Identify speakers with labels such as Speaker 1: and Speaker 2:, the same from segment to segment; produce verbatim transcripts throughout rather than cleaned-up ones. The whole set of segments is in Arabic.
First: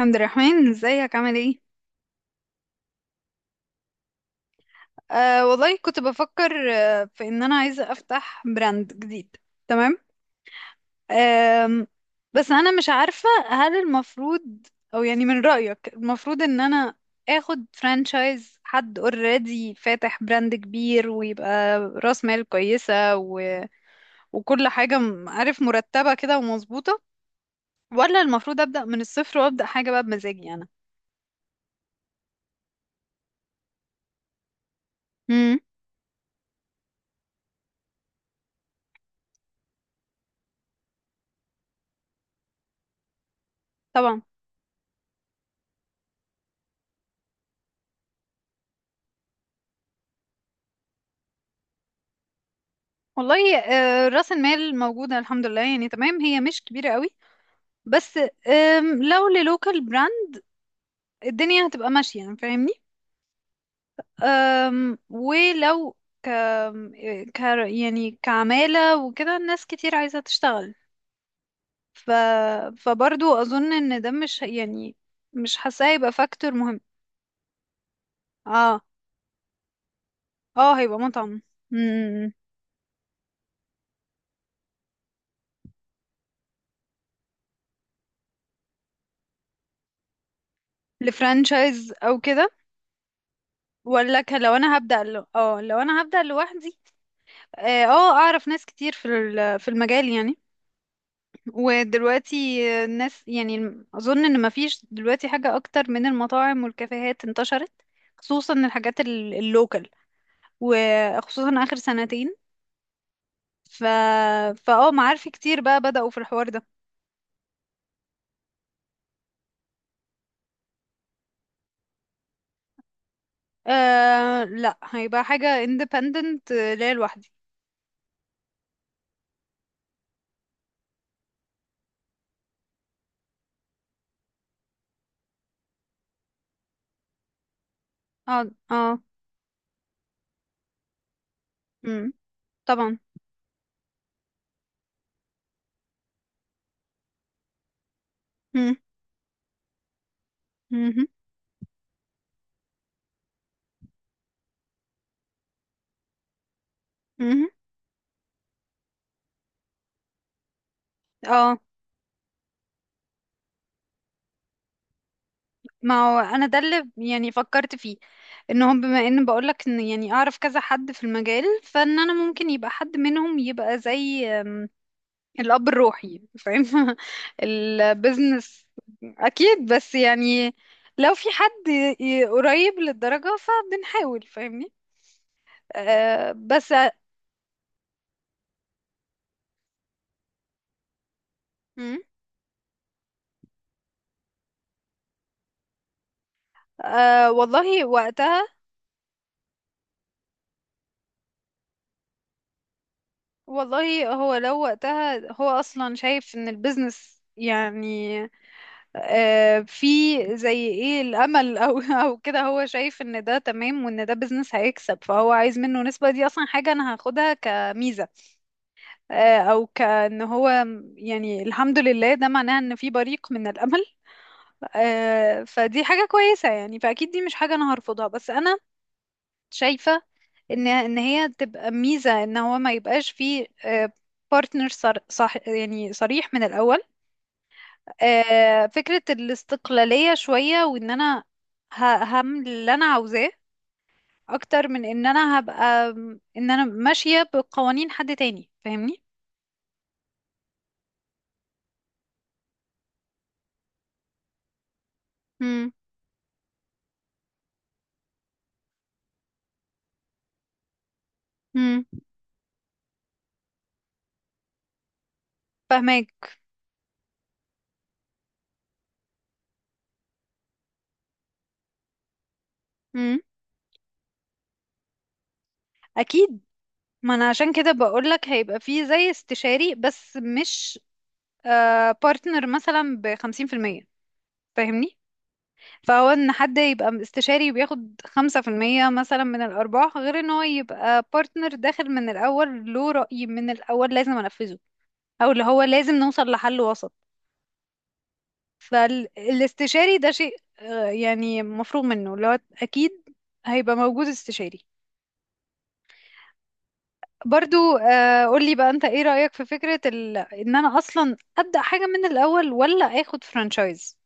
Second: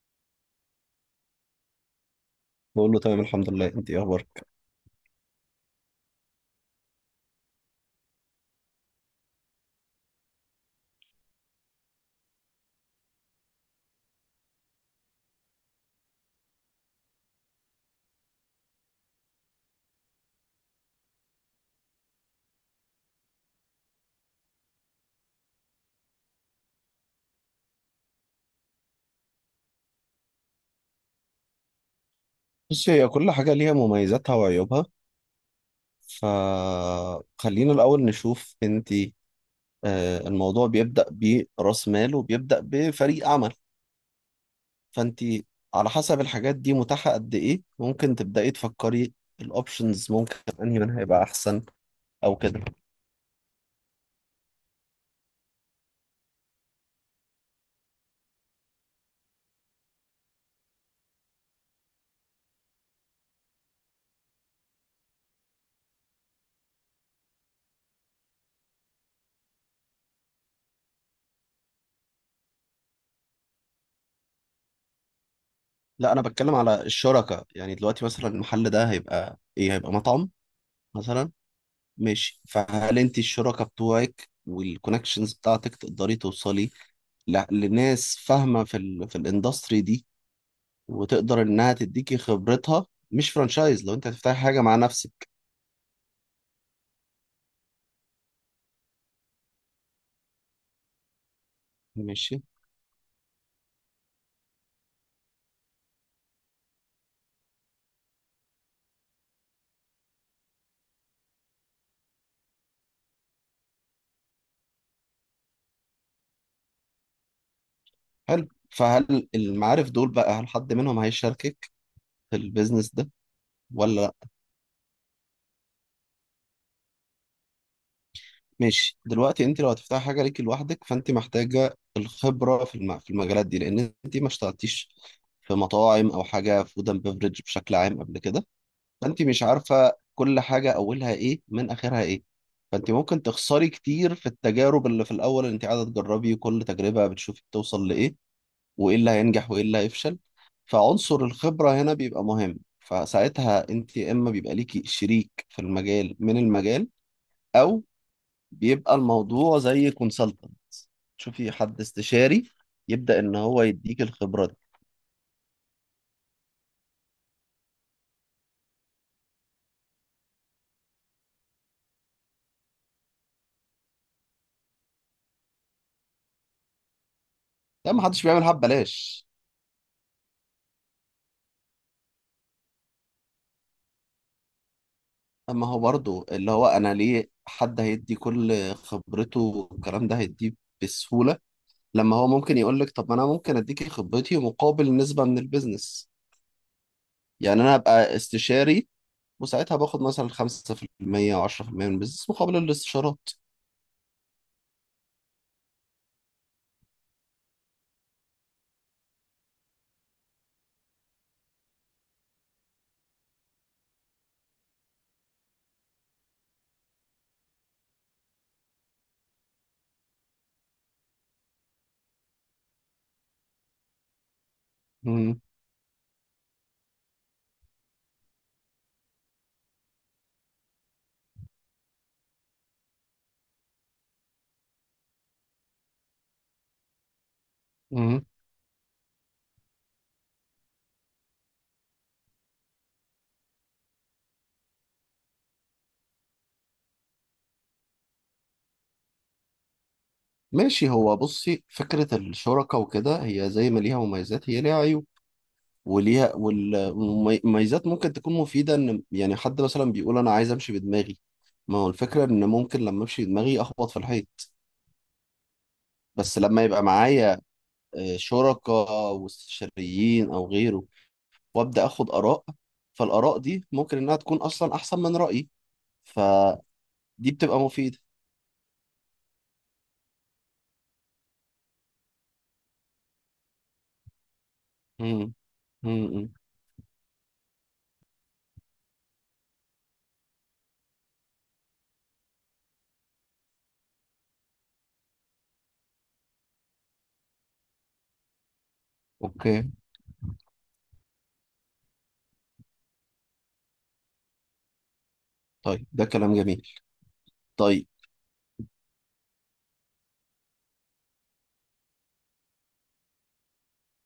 Speaker 1: عبد الرحمن، ازيك؟ عامل ايه؟
Speaker 2: بقول له تمام، الحمد لله. انت ايه اخبارك؟
Speaker 1: آه والله، كنت بفكر آه في ان انا عايزه افتح براند جديد. تمام. آم، بس انا مش عارفه هل المفروض او يعني من رايك المفروض ان انا اخد فرانشايز حد اوريدي فاتح براند كبير ويبقى راس مال كويسه و... وكل حاجه م- عارف، مرتبه كده ومظبوطه، ولا المفروض ابدا من الصفر وابدا حاجه بقى بمزاجي انا.
Speaker 2: بص، هي كل حاجه ليها مميزاتها وعيوبها.
Speaker 1: امم.
Speaker 2: فخلينا الاول نشوف انت. آه، الموضوع بيبدا براس مال وبيبدا بفريق عمل.
Speaker 1: طبعا.
Speaker 2: فانت على حسب الحاجات دي متاحه قد ايه، ممكن تبداي تفكري الاوبشنز، ممكن انهي منها هيبقى احسن او كده.
Speaker 1: والله آه، راس المال موجودة الحمد لله، يعني تمام، هي مش كبيرة قوي، بس آم، لو للوكال براند الدنيا هتبقى ماشية، يعني فاهمني. آم، ولو ك... ك يعني كعمالة وكده، ناس كتير عايزة تشتغل. ف... فبرضو أظن إن ده مش ه- يعني مش حاساه هيبقى
Speaker 2: لا، انا
Speaker 1: فاكتور
Speaker 2: بتكلم
Speaker 1: مهم.
Speaker 2: على الشركه. يعني دلوقتي مثلا المحل
Speaker 1: اه.
Speaker 2: ده هيبقى ايه، هيبقى مطعم
Speaker 1: اه، هيبقى
Speaker 2: مثلا.
Speaker 1: مطعم. مم.
Speaker 2: ماشي. فهل انت الشركاء بتوعك والكونكشنز بتاعتك تقدري توصلي ل- لناس فاهمه في ال في الاندستري دي، وتقدر انها
Speaker 1: لفرانشايز
Speaker 2: تديكي
Speaker 1: أو كده،
Speaker 2: خبرتها، مش فرانشايز، لو انت
Speaker 1: ولا ك-
Speaker 2: هتفتحي
Speaker 1: لو
Speaker 2: حاجه مع
Speaker 1: أنا هبدأ ل...
Speaker 2: نفسك.
Speaker 1: اه لو أنا هبدأ لوحدي. اه، آه، اعرف ناس كتير في ال- في المجال يعني. ودلوقتي
Speaker 2: ماشي،
Speaker 1: الناس، يعني اظن ان مفيش دلوقتي حاجة اكتر من المطاعم والكافيهات انتشرت، خصوصا الحاجات ال- اللوكال، وخصوصا اخر سنتين. ف فاه معارفي كتير بقى بدأوا في الحوار ده.
Speaker 2: حلو. فهل المعارف دول بقى، هل حد منهم هيشاركك في البيزنس ده ولا لا؟
Speaker 1: آه لا، هيبقى حاجة independent، آه، ليا لوحدي.
Speaker 2: ماشي. دلوقتي انت لو هتفتحي حاجه ليكي لوحدك، فانت محتاجه الخبره في الم- في المجالات دي، لان انت ما اشتغلتيش في مطاعم او حاجه فود اند بيفرج بشكل عام قبل
Speaker 1: اه.
Speaker 2: كده.
Speaker 1: اه.
Speaker 2: فانت مش عارفه كل حاجه اولها ايه من اخرها
Speaker 1: مم.
Speaker 2: ايه. فانت
Speaker 1: طبعا.
Speaker 2: ممكن تخسري كتير في التجارب اللي في الاول، اللي انت قاعده تجربي كل تجربه بتشوفي بتوصل لايه،
Speaker 1: مم.
Speaker 2: وايه اللي هينجح وايه اللي هيفشل.
Speaker 1: مهم.
Speaker 2: فعنصر الخبره هنا بيبقى مهم. فساعتها انت يا اما بيبقى ليكي شريك في المجال من المجال،
Speaker 1: مهم.
Speaker 2: او بيبقى الموضوع زي كونسلتنت، تشوفي
Speaker 1: اه،
Speaker 2: حد استشاري يبدا ان هو يديك الخبره دي.
Speaker 1: ما هو انا ده اللي يعني فكرت فيه، ان هم بما ان بقولك ان يعني اعرف كذا حد في المجال، فان انا ممكن يبقى حد منهم يبقى زي الاب الروحي، فاهم
Speaker 2: ده ما حدش بيعملها
Speaker 1: البيزنس.
Speaker 2: ببلاش.
Speaker 1: اكيد، بس يعني لو في حد ي- ي- قريب للدرجة فبنحاول، فاهمني.
Speaker 2: اما هو برضه،
Speaker 1: أه،
Speaker 2: اللي هو
Speaker 1: بس.
Speaker 2: انا ليه حد هيدي كل خبرته والكلام ده هيديه بسهولة؟
Speaker 1: مم.
Speaker 2: لما هو ممكن يقول لك طب ما انا ممكن اديكي خبرتي مقابل نسبة من البيزنس.
Speaker 1: أه
Speaker 2: يعني انا
Speaker 1: والله،
Speaker 2: ابقى
Speaker 1: وقتها
Speaker 2: استشاري، وساعتها باخد مثلا خمسة في المية او عشرة في المية من البيزنس مقابل الاستشارات.
Speaker 1: والله، هو لو وقتها هو اصلا شايف ان البيزنس، يعني آه، في زي ايه الامل، او او كده، هو شايف ان ده تمام وان ده بيزنس هيكسب، فهو عايز منه نسبة، دي اصلا حاجة انا هاخدها كميزة. آه، او كان هو، يعني الحمد لله، ده معناه ان في بريق من الامل.
Speaker 2: مم.
Speaker 1: آه، فدي حاجة كويسة يعني، فاكيد دي مش حاجة انا هرفضها. بس انا شايفة ان ان هي تبقى ميزة، ان هو ما يبقاش فيه بارتنر، صح، يعني صريح من الاول.
Speaker 2: مم.
Speaker 1: آه، فكرة الاستقلالية شوية، وان انا ه- هعمل اللي انا عاوزاه، اكتر من ان انا هبقى، ان انا ماشية بقوانين حد تاني، فاهمني.
Speaker 2: ماشي. هو بصي، فكرة الشركة وكده، هي زي ما ليها مميزات هي ليها عيوب.
Speaker 1: امم.
Speaker 2: وليها وال- والمميزات ممكن تكون مفيدة، ان يعني حد مثلا بيقول انا عايز امشي بدماغي. ما
Speaker 1: امم.
Speaker 2: هو الفكرة ان ممكن لما امشي بدماغي اخبط في الحيط.
Speaker 1: فاهماك.
Speaker 2: بس لما يبقى معايا آه، شركاء واستشاريين او غيره، وابدا اخد اراء،
Speaker 1: امم.
Speaker 2: فالاراء دي ممكن انها تكون اصلا احسن من رايي.
Speaker 1: اكيد.
Speaker 2: فدي
Speaker 1: ما انا عشان
Speaker 2: بتبقى
Speaker 1: كده
Speaker 2: مفيدة.
Speaker 1: بقولك هيبقى فيه زي استشاري، بس مش بارتنر، مثلا بخمسين في المية، فاهمني.
Speaker 2: امم امم
Speaker 1: فهو
Speaker 2: امم.
Speaker 1: ان حد يبقى استشاري وبياخد خمسة في المية مثلا من الارباح، غير ان هو يبقى بارتنر داخل من الاول، له رأي من الاول لازم انفذه، او اللي هو لازم نوصل لحل وسط.
Speaker 2: اوكي،
Speaker 1: فالاستشاري ده شيء آه، يعني مفروغ منه، اللي هو اكيد هيبقى موجود استشاري.
Speaker 2: طيب، ده كلام جميل.
Speaker 1: برضو
Speaker 2: طيب،
Speaker 1: آه، قولي بقى انت ايه رأيك في فكرة ال... ان انا اصلا ابدأ حاجة من الاول، ولا اخد فرانشايز؟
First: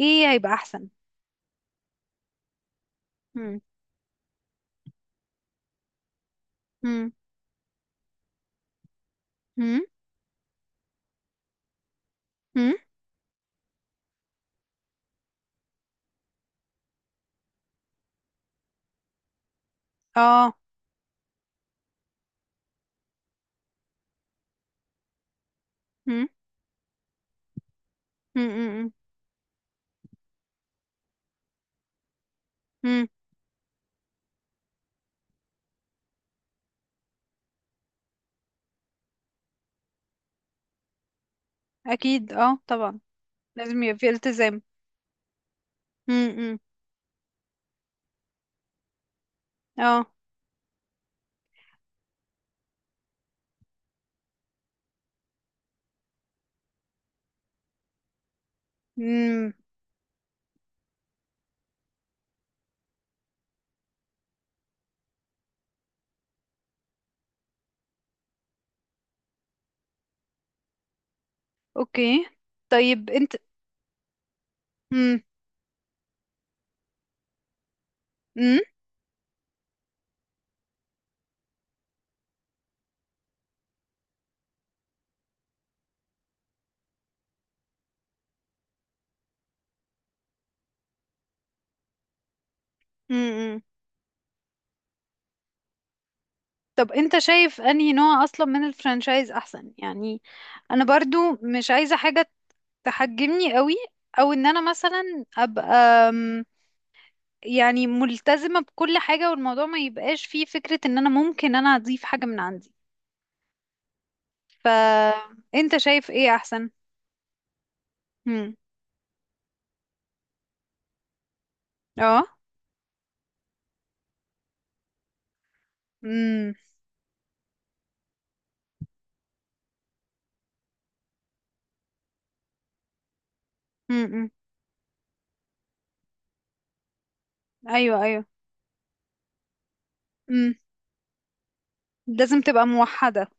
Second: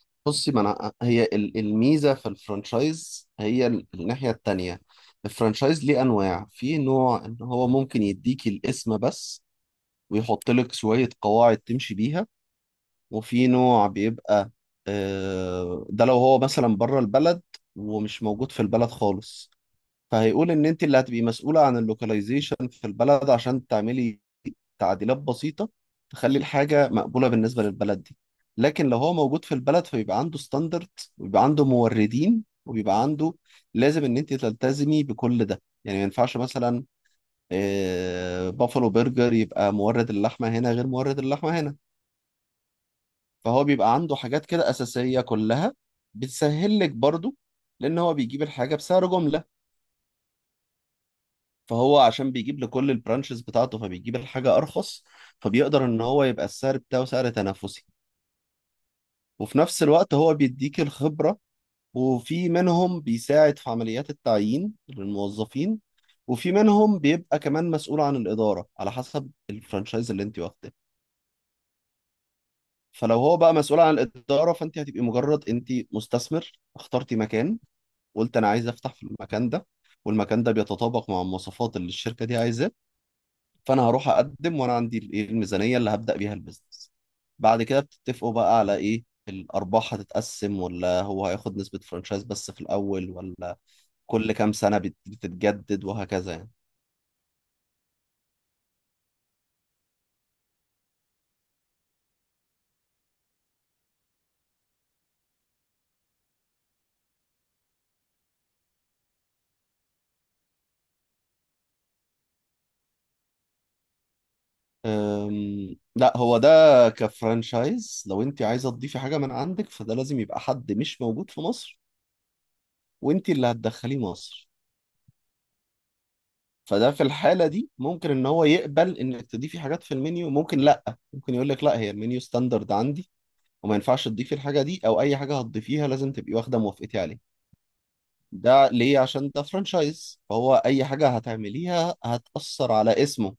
Speaker 1: ايه
Speaker 2: بصي،
Speaker 1: هيبقى
Speaker 2: ما
Speaker 1: احسن؟
Speaker 2: انا هي ال- الميزه في الفرانشايز
Speaker 1: مم.
Speaker 2: هي ال- الناحيه التانية. الفرانشايز ليه انواع. في
Speaker 1: مم.
Speaker 2: نوع ان هو ممكن يديك الاسم بس،
Speaker 1: مم.
Speaker 2: ويحط لك شويه قواعد تمشي بيها.
Speaker 1: مم.
Speaker 2: وفي نوع بيبقى آه، ده لو هو مثلا بره البلد ومش موجود في البلد خالص، فهيقول
Speaker 1: اه.
Speaker 2: ان انت اللي هتبقي مسؤولة عن اللوكاليزيشن في البلد، عشان تعملي تعديلات بسيطة
Speaker 1: مم.
Speaker 2: تخلي الحاجة مقبولة بالنسبة للبلد دي.
Speaker 1: مم.
Speaker 2: لكن
Speaker 1: مم.
Speaker 2: لو هو موجود في البلد، فبيبقى عنده ستاندرد، ويبقى عنده موردين، وبيبقى
Speaker 1: مم.
Speaker 2: عنده، لازم ان انت تلتزمي بكل ده. يعني ما ينفعش مثلا آه، بافلو برجر يبقى مورد اللحمة هنا غير مورد اللحمة هنا.
Speaker 1: اكيد، اه، طبعا.
Speaker 2: فهو
Speaker 1: لازم
Speaker 2: بيبقى
Speaker 1: يبقى في
Speaker 2: عنده حاجات
Speaker 1: التزام.
Speaker 2: كده أساسية كلها،
Speaker 1: مم. مم.
Speaker 2: بتسهل لك برضو، لأن هو بيجيب الحاجة بسعر جملة.
Speaker 1: اه.
Speaker 2: فهو عشان بيجيب لكل البرانشز بتاعته، فبيجيب الحاجة أرخص، فبيقدر إن هو يبقى السعر بتاعه سعر تنافسي.
Speaker 1: مم.
Speaker 2: وفي نفس الوقت هو بيديك الخبرة. وفي منهم بيساعد في عمليات التعيين للموظفين، وفي منهم بيبقى كمان مسؤول عن الإدارة على حسب الفرانشايز اللي أنت واخده.
Speaker 1: اوكي، طيب
Speaker 2: فلو
Speaker 1: انت.
Speaker 2: هو بقى مسؤول عن الإدارة، فأنت هتبقي
Speaker 1: مم.
Speaker 2: مجرد أنت مستثمر اخترتي مكان، قلت أنا
Speaker 1: مم.
Speaker 2: عايز أفتح في المكان ده، والمكان ده بيتطابق مع المواصفات اللي الشركة دي عايزاه. فانا هروح اقدم وانا عندي الايه الميزانيه اللي هبدا بيها البيزنس. بعد كده بتتفقوا بقى على ايه، الارباح هتتقسم ولا هو هياخد نسبه فرانشايز بس في الاول،
Speaker 1: مم.
Speaker 2: ولا
Speaker 1: مم.
Speaker 2: كل كام سنه بت- بتتجدد وهكذا يعني.
Speaker 1: طب انت شايف انهي نوع اصلا من الفرانشايز احسن يعني؟ انا برضو مش عايزة حاجة تحجمني قوي، او ان انا مثلا ابقى، أم، يعني ملتزمة بكل حاجة، والموضوع ما يبقاش فيه فكرة ان انا ممكن انا اضيف حاجة من عندي.
Speaker 2: أم،
Speaker 1: فانت شايف
Speaker 2: لا
Speaker 1: ايه
Speaker 2: هو ده
Speaker 1: احسن؟
Speaker 2: كفرانشايز. لو انت
Speaker 1: امم.
Speaker 2: عايزه تضيفي حاجه من عندك، فده لازم يبقى حد مش موجود في مصر،
Speaker 1: اه.
Speaker 2: وانت اللي هتدخليه مصر.
Speaker 1: امم.
Speaker 2: فده في الحاله دي ممكن ان هو يقبل انك تضيفي حاجات في المنيو، ممكن لا، ممكن يقول لك لا، هي المنيو ستاندرد عندي، وما ينفعش
Speaker 1: امم.
Speaker 2: تضيفي الحاجة دي، أو أي حاجة هتضيفيها لازم تبقي واخدة موافقتي عليه.
Speaker 1: ايوه، ايوه.
Speaker 2: ده ليه؟ عشان ده فرانشايز،
Speaker 1: امم.
Speaker 2: فهو أي حاجة هتعمليها
Speaker 1: لازم تبقى
Speaker 2: هتأثر على
Speaker 1: موحدة.
Speaker 2: اسمه.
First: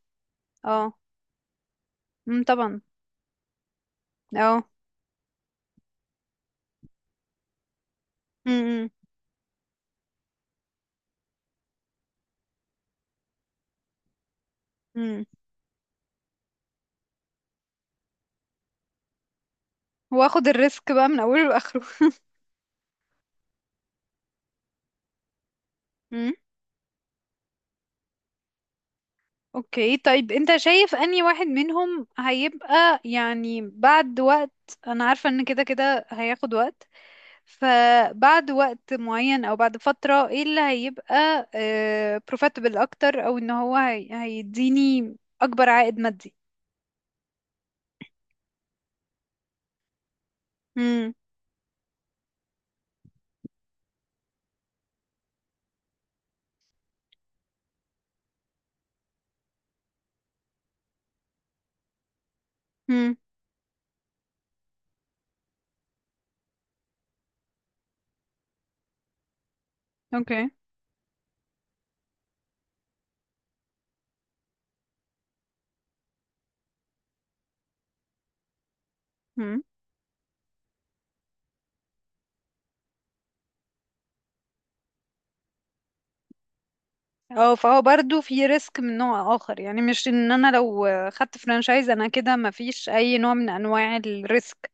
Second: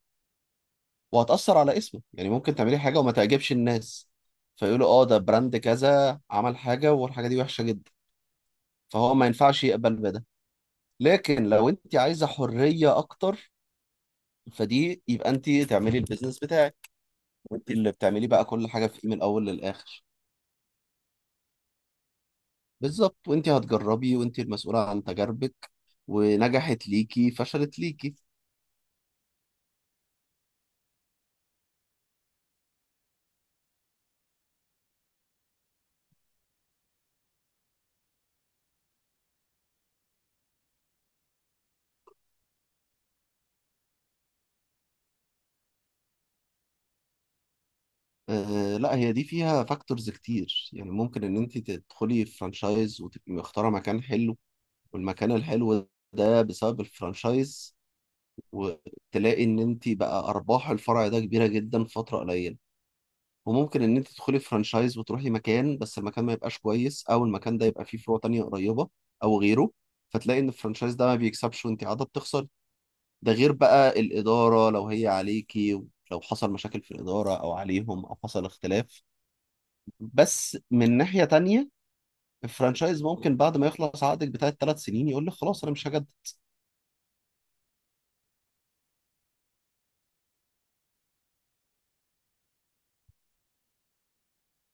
Speaker 1: اه.
Speaker 2: وهتأثر على اسمه. يعني
Speaker 1: امم،
Speaker 2: ممكن تعملي
Speaker 1: طبعا.
Speaker 2: حاجة وما تعجبش الناس،
Speaker 1: اه.
Speaker 2: فيقولوا اه ده براند كذا عمل حاجة والحاجة دي وحشة جدا.
Speaker 1: امم.
Speaker 2: فهو ما ينفعش يقبل بده. لكن لو انت عايزة حرية أكتر، فدي
Speaker 1: امم.
Speaker 2: يبقى انت تعملي البيزنس بتاعك، وانت اللي بتعملي بقى كل حاجة فيه من الأول للآخر.
Speaker 1: واخد الريسك بقى من اوله لاخره.
Speaker 2: بالظبط. وانت هتجربي وانت المسؤولة عن تجاربك، ونجحت ليكي فشلت ليكي.
Speaker 1: اوكي، طيب انت شايف اني واحد منهم هيبقى يعني بعد وقت، انا عارفة ان كده كده هياخد وقت، فبعد وقت معين او بعد فترة ايه اللي هيبقى آه profitable اكتر، او ان هو هي هيديني اكبر عائد مادي؟
Speaker 2: آه لا، هي دي فيها فاكتورز كتير. يعني
Speaker 1: امم.
Speaker 2: ممكن ان انت تدخلي فرانشايز وتبقي مختاره مكان حلو، والمكان الحلو ده بسبب الفرانشايز، وتلاقي ان انت بقى ارباح الفرع ده كبيره جدا في فتره قليله.
Speaker 1: امم.
Speaker 2: وممكن ان انت تدخلي فرانشايز وتروحي مكان بس المكان ما يبقاش كويس، او المكان ده يبقى فيه فروع تانية قريبه او غيره، فتلاقي
Speaker 1: اوكي.
Speaker 2: ان الفرانشايز ده ما بيكسبش وانت قاعده بتخسري. ده غير بقى الإدارة، لو هي عليكي لو حصل مشاكل في الإدارة، أو عليهم، أو حصل اختلاف.
Speaker 1: امم.
Speaker 2: بس من ناحية تانية، الفرانشايز ممكن بعد ما يخلص عقدك بتاع الثلاث سنين يقول لك خلاص أنا مش هجدد.
Speaker 1: اه، فهو برضو في ريسك من نوع اخر، يعني مش ان انا لو خدت فرانشايز انا كده مفيش اي نوع من انواع الريسك.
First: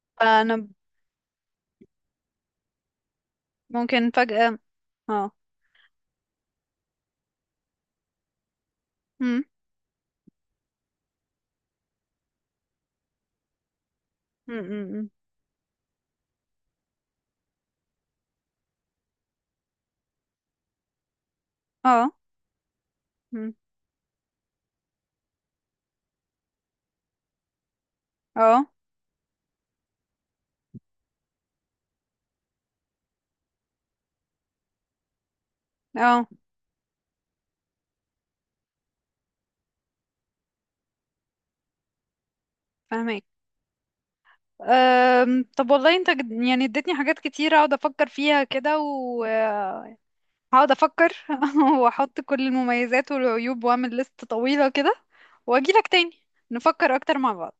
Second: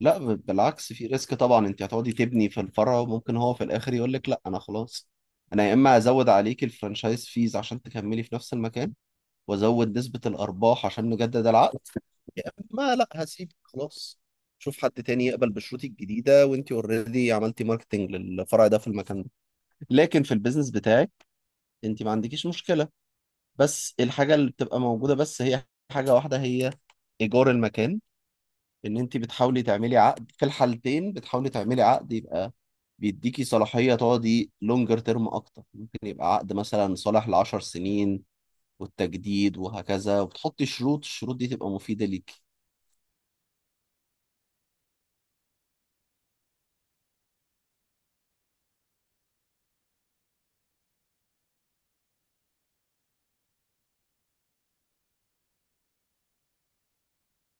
Speaker 2: لا، ب-
Speaker 1: فانا
Speaker 2: بالعكس في ريسك طبعا. أنت هتقعدي تبني في الفرع وممكن هو في الآخر
Speaker 1: ممكن
Speaker 2: يقول لك لا
Speaker 1: فجأة.
Speaker 2: أنا خلاص.
Speaker 1: اه.
Speaker 2: أنا يا إما هزود عليك الفرانشايز فيز عشان تكملي في نفس المكان، وازود نسبة الارباح عشان نجدد العقد، يا اما لا، هسيب خلاص، شوف حد
Speaker 1: امم.
Speaker 2: تاني يقبل بشروطي الجديدة، وانت اوريدي عملتي ماركتنج للفرع ده في المكان ده. لكن في البيزنس بتاعك، انت
Speaker 1: اه.
Speaker 2: ما عندكيش مشكلة.
Speaker 1: مم.
Speaker 2: بس الحاجة اللي بتبقى موجودة بس، هي حاجة واحدة، هي ايجار المكان.
Speaker 1: اه.
Speaker 2: ان انت بتحاولي تعملي عقد، في الحالتين بتحاولي تعملي عقد يبقى بيديكي صلاحية تقعدي لونجر تيرم اكتر، ممكن
Speaker 1: اه.
Speaker 2: يبقى عقد مثلا صالح ل عشرة سنين، والتجديد وهكذا، وبتحطي شروط، الشروط دي تبقى مفيدة ليك.
Speaker 1: فاهمك. أم، طب والله انت جد- يعني اديتني حاجات كتير اقعد افكر فيها كده، وهقعد افكر واحط كل المميزات والعيوب واعمل لست طويلة كده، واجي لك تاني، نفكر اكتر مع بعض.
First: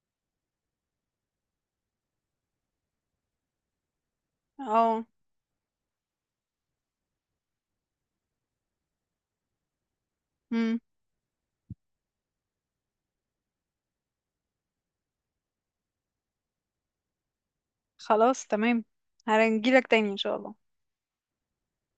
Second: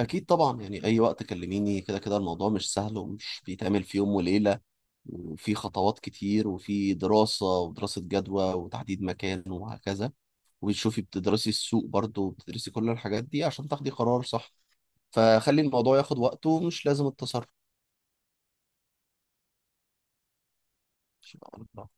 Speaker 2: أكيد طبعا. يعني أي وقت كلميني، كده كده الموضوع مش سهل ومش بيتعمل في يوم وليلة.
Speaker 1: اه.
Speaker 2: وفي خطوات كتير، وفي دراسة ودراسة جدوى وتحديد مكان وهكذا.
Speaker 1: امم.
Speaker 2: وبتشوفي بتدرسي السوق برضه، وبتدرسي كل الحاجات دي عشان تاخدي قرار صح. فخلي الموضوع ياخد وقته، ومش لازم
Speaker 1: خلاص، تمام، هنجي لك تاني ان شاء الله.
Speaker 2: التسرع.